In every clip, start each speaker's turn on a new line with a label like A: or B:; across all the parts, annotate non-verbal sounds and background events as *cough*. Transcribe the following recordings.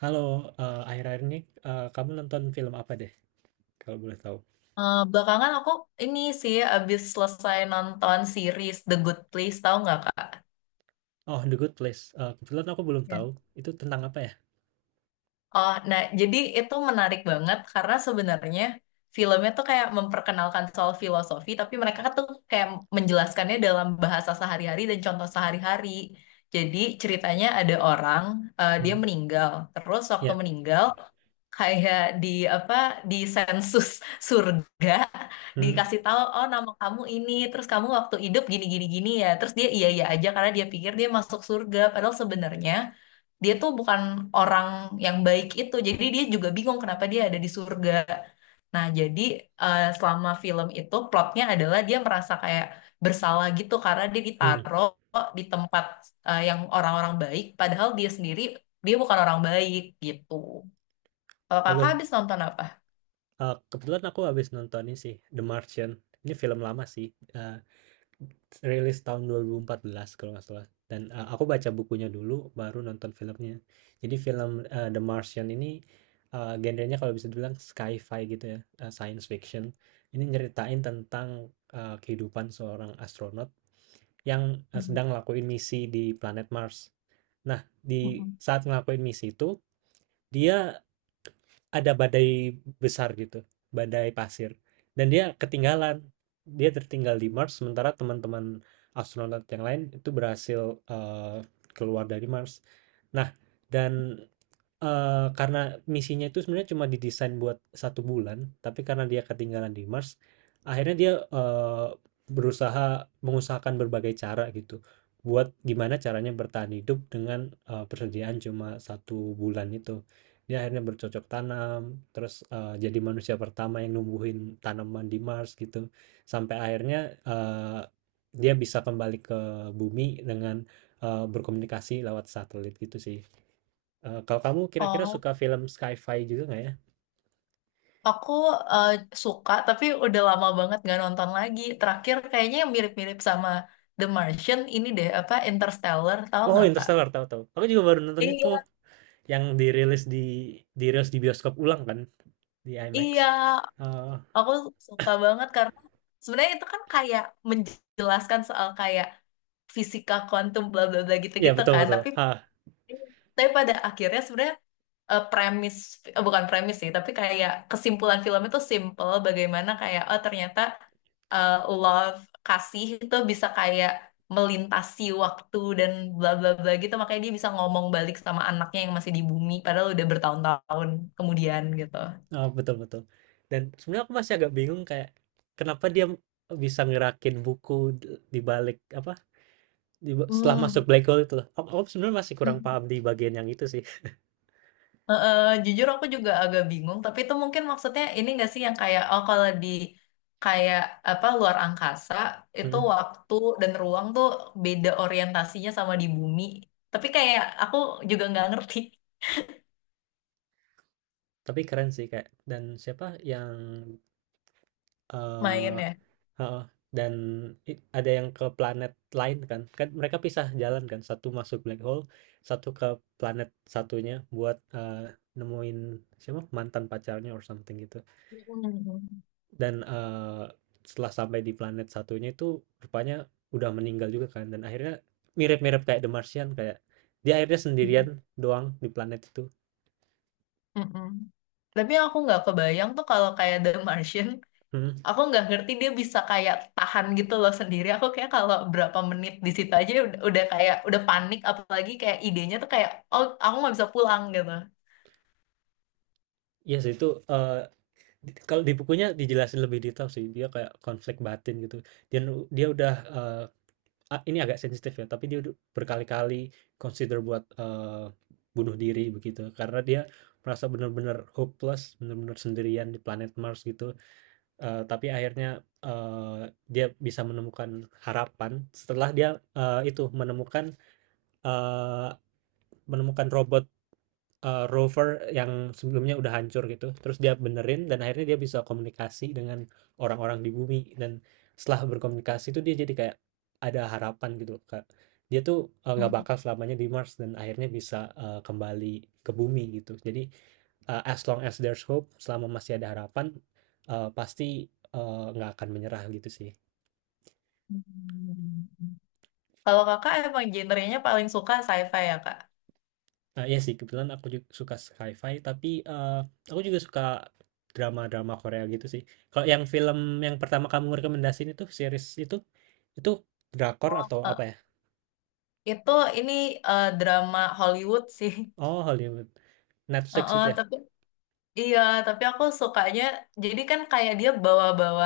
A: Halo, akhir-akhir ini, kamu nonton film apa deh, kalau boleh tahu?
B: Belakangan aku ini sih abis selesai nonton series The Good Place, tahu nggak Kak?
A: Oh, The Good Place, kebetulan aku belum
B: Iya.
A: tahu, itu tentang apa ya?
B: Oh, nah jadi itu menarik banget karena sebenarnya filmnya tuh kayak memperkenalkan soal filosofi, tapi mereka tuh kayak menjelaskannya dalam bahasa sehari-hari dan contoh sehari-hari. Jadi ceritanya ada orang, dia
A: Mmm.
B: meninggal. Terus waktu
A: Ya.
B: meninggal, kayak di apa di sensus surga
A: Mhm.
B: dikasih tahu oh nama kamu ini terus kamu waktu hidup gini gini gini ya terus dia iya iya aja karena dia pikir dia masuk surga padahal sebenarnya dia tuh bukan orang yang baik itu jadi dia juga bingung kenapa dia ada di surga nah jadi selama film itu plotnya adalah dia merasa kayak bersalah gitu karena dia
A: Mhm.
B: ditaruh di tempat yang orang-orang baik padahal dia sendiri dia bukan orang baik gitu. Kalau
A: kebe
B: kakak habis nonton apa?
A: Kebetulan aku habis nonton ini sih, The Martian, ini film lama sih, eh, rilis tahun 2014 kalau nggak salah dan, aku baca bukunya dulu baru nonton filmnya. Jadi film, The Martian ini, genrenya kalau bisa dibilang sci-fi gitu ya, science fiction. Ini nyeritain tentang, kehidupan seorang astronot yang,
B: Hmm.
A: sedang ngelakuin misi di planet Mars. Nah, di
B: Mm-mm.
A: saat ngelakuin misi itu, dia, ada badai besar gitu, badai pasir. Dan dia ketinggalan. Dia tertinggal di Mars, sementara teman-teman astronot yang lain itu berhasil eh, keluar dari Mars. Nah, dan karena misinya itu sebenarnya cuma didesain buat satu bulan, tapi karena dia ketinggalan di Mars, akhirnya dia, berusaha mengusahakan berbagai cara gitu, buat gimana caranya bertahan hidup dengan, persediaan cuma satu bulan itu. Dia akhirnya bercocok tanam, terus, jadi manusia pertama yang numbuhin tanaman di Mars gitu, sampai akhirnya, dia bisa kembali ke bumi dengan, berkomunikasi lewat satelit gitu sih. Kalau kamu kira-kira
B: Oh,
A: suka film sci-fi juga nggak ya?
B: aku eh, suka tapi udah lama banget gak nonton lagi. Terakhir kayaknya yang mirip-mirip sama The Martian ini deh apa Interstellar tahu
A: Oh,
B: nggak kak?
A: Interstellar, tahu tahu. Aku juga baru nonton itu
B: Iya,
A: yang dirilis di bioskop ulang kan, di IMAX.
B: iya,
A: Eee,
B: aku suka banget karena sebenarnya itu kan kayak menjelaskan soal kayak fisika kuantum bla bla bla
A: iya
B: gitu-gitu
A: betul
B: kan,
A: betul, heeh,
B: tapi pada akhirnya sebenarnya premis bukan premis sih tapi kayak kesimpulan film itu simple bagaimana kayak oh ternyata eh, love kasih itu bisa kayak melintasi waktu dan bla bla bla gitu makanya dia bisa ngomong balik sama anaknya yang masih di bumi padahal udah bertahun-tahun kemudian gitu.
A: Heeh, betul betul. Dan sebenarnya aku masih agak bingung kayak kenapa dia bisa ngerakin buku de di balik apa, di ba setelah masuk
B: Oh,
A: black hole itu loh. Aku sebenarnya masih kurang paham di bagian yang itu sih.
B: heeh, jujur aku juga agak bingung, tapi itu mungkin maksudnya ini nggak sih yang kayak oh kalau di kayak apa luar angkasa itu
A: Mhm,
B: waktu dan ruang tuh beda orientasinya sama di bumi. Tapi kayak aku juga nggak ngerti
A: tapi keren sih kayak dan siapa yang,
B: *laughs*
A: eh,
B: mainnya.
A: heeh, dan ada yang ke planet lain kan. Kan mereka pisah jalan kan, satu masuk black hole, satu ke planet satunya buat nemuin siapa mantan pacarnya or something gitu.
B: Mm-mm.
A: Dan setelah sampai di planet satunya itu rupanya udah meninggal juga kan dan akhirnya mirip-mirip kayak The Martian kayak dia akhirnya sendirian doang di planet itu.
B: Mm-mm. Tapi yang aku nggak kebayang tuh kalau kayak The Martian,
A: Hmm,
B: aku nggak ngerti dia bisa kayak tahan gitu loh sendiri. Aku kayak kalau berapa menit di situ aja udah kayak udah panik, apalagi kayak idenya tuh kayak oh aku nggak bisa pulang gitu.
A: iya sih itu eh, kalau di bukunya dijelasin lebih detail sih dia kayak konflik batin gitu. Dia udah eh, ah, ini agak sensitif ya, tapi dia udah berkali-kali consider buat, bunuh diri begitu, karena dia merasa benar-benar hopeless, benar-benar sendirian di planet Mars gitu, tapi akhirnya, dia bisa menemukan harapan setelah dia, itu eee, menemukan robot rover yang sebelumnya udah hancur gitu, terus dia benerin dan akhirnya dia bisa komunikasi dengan orang-orang di bumi dan setelah berkomunikasi itu dia jadi kayak ada harapan gitu, Kak. Dia tuh, nggak
B: Hmm.
A: bakal selamanya di Mars dan akhirnya bisa, kembali ke bumi gitu. Jadi, as long as there's hope, selama masih ada harapan, pasti, nggak akan menyerah gitu sih.
B: Kalau kakak emang genrenya paling suka sci-fi ya kak?
A: Nah, iya sih, kebetulan aku juga suka sci-fi, tapi eh, aku juga suka drama-drama Korea gitu sih. Kalau yang film yang pertama kamu rekomendasiin itu series itu drakor
B: Oh.
A: atau apa ya?
B: Itu ini drama Hollywood sih. *laughs*
A: Oh, Hollywood, Netflix itu ya?
B: Tapi iya, tapi aku sukanya. Jadi kan kayak dia bawa-bawa.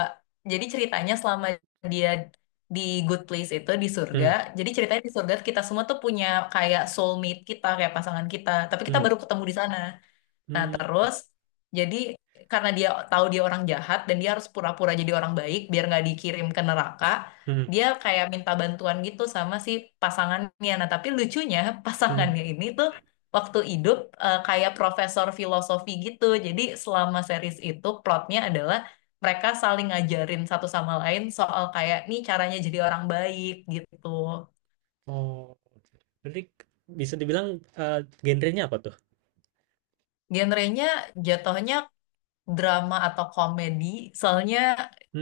B: Jadi ceritanya selama dia di Good Place itu di surga.
A: Hmm.
B: Jadi ceritanya di surga kita semua tuh punya kayak soulmate kita kayak pasangan kita. Tapi kita
A: Hmm.
B: baru ketemu di sana. Nah,
A: Hmm.
B: terus jadi karena dia tahu dia orang jahat dan dia harus pura-pura jadi orang baik biar nggak dikirim ke neraka,
A: Hmm.
B: dia kayak minta bantuan gitu sama si pasangannya. Nah, tapi lucunya *laughs*
A: Hmm.
B: pasangannya ini tuh waktu hidup kayak profesor filosofi gitu. Jadi selama series itu plotnya adalah mereka saling ngajarin satu sama lain soal kayak nih caranya jadi orang baik gitu.
A: Oh, jadi bisa dibilang eh, genrenya apa tuh?
B: Genrenya jatuhnya drama atau komedi. Soalnya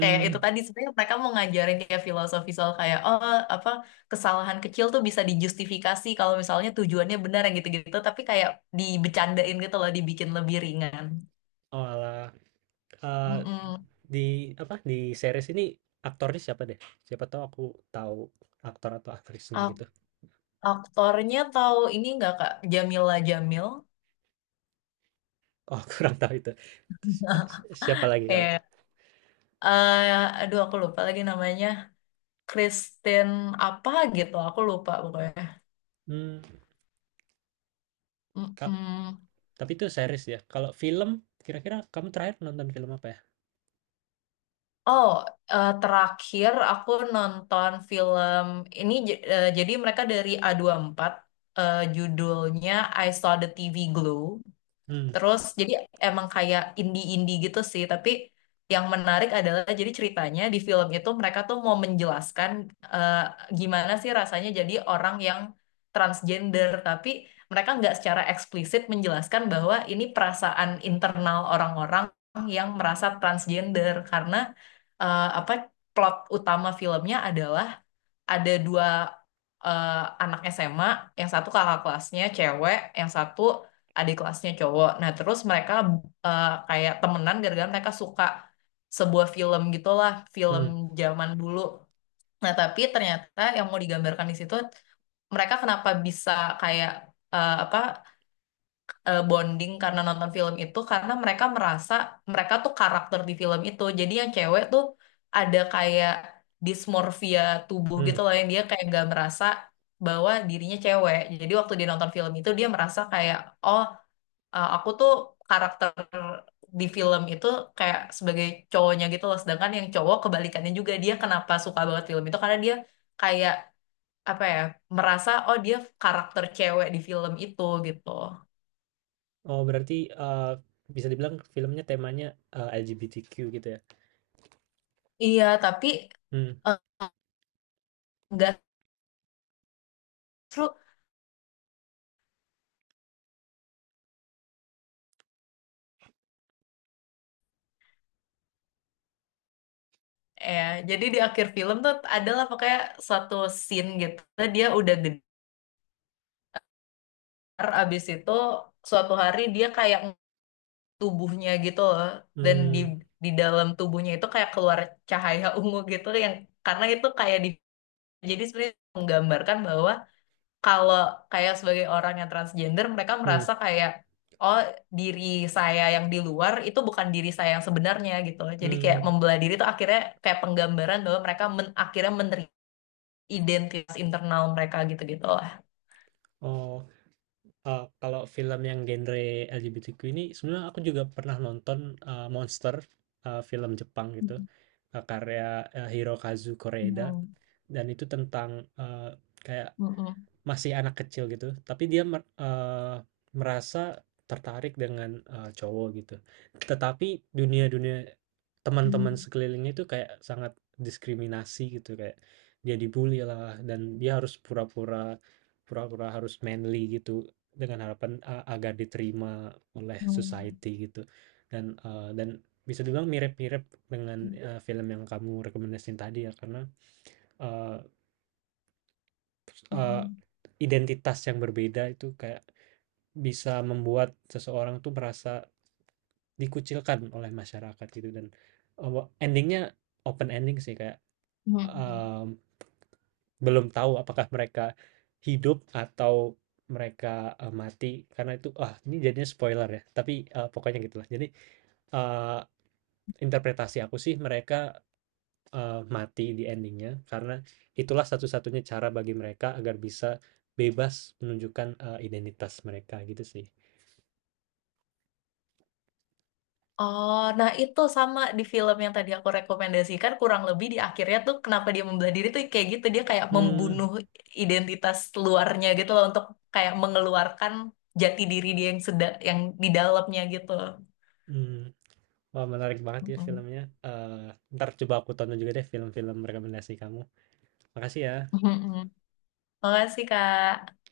B: kayak itu tadi sebenarnya mereka mau ngajarin kayak filosofi soal kayak oh apa kesalahan kecil tuh bisa dijustifikasi kalau misalnya tujuannya benar yang gitu-gitu. Tapi kayak dibecandain gitu loh, dibikin lebih ringan.
A: Oh alah. Eh,
B: Mm-mm.
A: di di series ini aktornya siapa deh? Siapa tahu aku tahu aktor atau aktrisnya
B: Ak-
A: gitu.
B: Aktornya tahu ini nggak Kak Jamila Jamil?
A: Oh *laughs* kurang tahu itu. Si si siapa lagi kalau itu?
B: Kayak eh aduh aku lupa lagi namanya. Kristen apa gitu, aku lupa pokoknya.
A: Mmm, ka
B: Mm-mm.
A: tapi itu series ya? Kalau film, kira-kira kamu terakhir nonton film apa ya?
B: Oh, terakhir aku nonton film ini jadi mereka dari A24, judulnya I Saw the TV Glow.
A: Hmm.
B: Terus jadi emang kayak indie-indie gitu sih, tapi yang menarik adalah jadi ceritanya di film itu mereka tuh mau menjelaskan eh, gimana sih rasanya jadi orang yang transgender, tapi mereka nggak secara eksplisit menjelaskan bahwa ini perasaan internal orang-orang yang merasa transgender karena apa plot utama filmnya adalah ada dua eh, anak SMA, yang satu kakak kelasnya cewek, yang satu adik kelasnya cowok. Nah, terus mereka kayak temenan gara-gara mereka suka sebuah film gitulah, film
A: Hmm.
B: zaman dulu. Nah, tapi ternyata yang mau digambarkan di situ mereka kenapa bisa kayak apa bonding karena nonton film itu karena mereka merasa mereka tuh karakter di film itu. Jadi yang cewek tuh ada kayak dismorfia tubuh gitu
A: Mmm.
B: loh yang dia kayak nggak merasa bahwa dirinya cewek. Jadi waktu dia nonton film itu dia merasa kayak oh aku tuh karakter di film itu kayak sebagai cowoknya gitu loh. Sedangkan yang cowok kebalikannya juga dia kenapa suka banget film itu karena dia kayak apa ya merasa oh dia karakter cewek di film itu gitu.
A: Oh berarti, eee, bisa dibilang filmnya temanya, LGBTQ gitu ya?
B: Iya, tapi
A: Hmm.
B: enggak seru ya jadi di akhir film tuh adalah pokoknya suatu scene gitu dia udah gedar abis itu suatu hari dia kayak tubuhnya gitu loh dan
A: Hmm.
B: di dalam tubuhnya itu kayak keluar cahaya *laughs* ungu gitu yang karena itu kayak di jadi sebenarnya menggambarkan bahwa kalau kayak sebagai orang yang transgender mereka merasa
A: Hmm.
B: kayak oh diri saya yang di luar itu bukan diri saya yang sebenarnya gitu jadi kayak
A: Mmm.
B: membelah diri itu akhirnya kayak penggambaran bahwa mereka akhirnya menerima identitas internal mereka gitu gitu lah.
A: Oh. Kalau film yang genre LGBTQ ini sebenarnya aku juga pernah nonton, Monster, film Jepang gitu, karya, Hirokazu Koreeda
B: Hmm.
A: dan itu tentang, eee, kayak
B: Mm-mm.
A: masih anak kecil gitu, tapi dia merasa tertarik dengan, cowok gitu. Tetapi dunia-dunia teman-teman
B: Mm-mm.
A: sekelilingnya itu kayak sangat diskriminasi gitu, kayak dia dibully lah dan dia harus pura-pura harus manly gitu dengan harapan, agar diterima oleh society
B: Mm-mm.
A: gitu. Dan bisa dibilang mirip-mirip dengan, film yang kamu rekomendasiin tadi ya karena, eee eee, identitas yang berbeda itu kayak bisa membuat seseorang tuh merasa dikucilkan oleh masyarakat gitu. Dan endingnya open ending sih, kayak um, belum tahu apakah mereka hidup atau mereka mati karena itu. Ah, ini jadinya spoiler ya, tapi pokoknya gitulah. Jadi uh, interpretasi aku sih mereka mati di endingnya, karena itulah satu-satunya cara bagi mereka agar bisa bebas menunjukkan identitas mereka gitu sih.
B: Oh, nah itu sama di film yang tadi aku rekomendasikan kurang lebih di akhirnya tuh kenapa dia membelah diri tuh kayak gitu dia kayak
A: Hmm.
B: membunuh identitas luarnya gitu loh untuk kayak mengeluarkan jati diri dia yang sedang yang di dalamnya gitu.
A: Hmm. Wah, menarik banget ya
B: Mm-mm.
A: filmnya. Eh, ntar coba aku tonton juga deh film-film rekomendasi kamu. Makasih ya.
B: Mm-mm. Makasih Kak.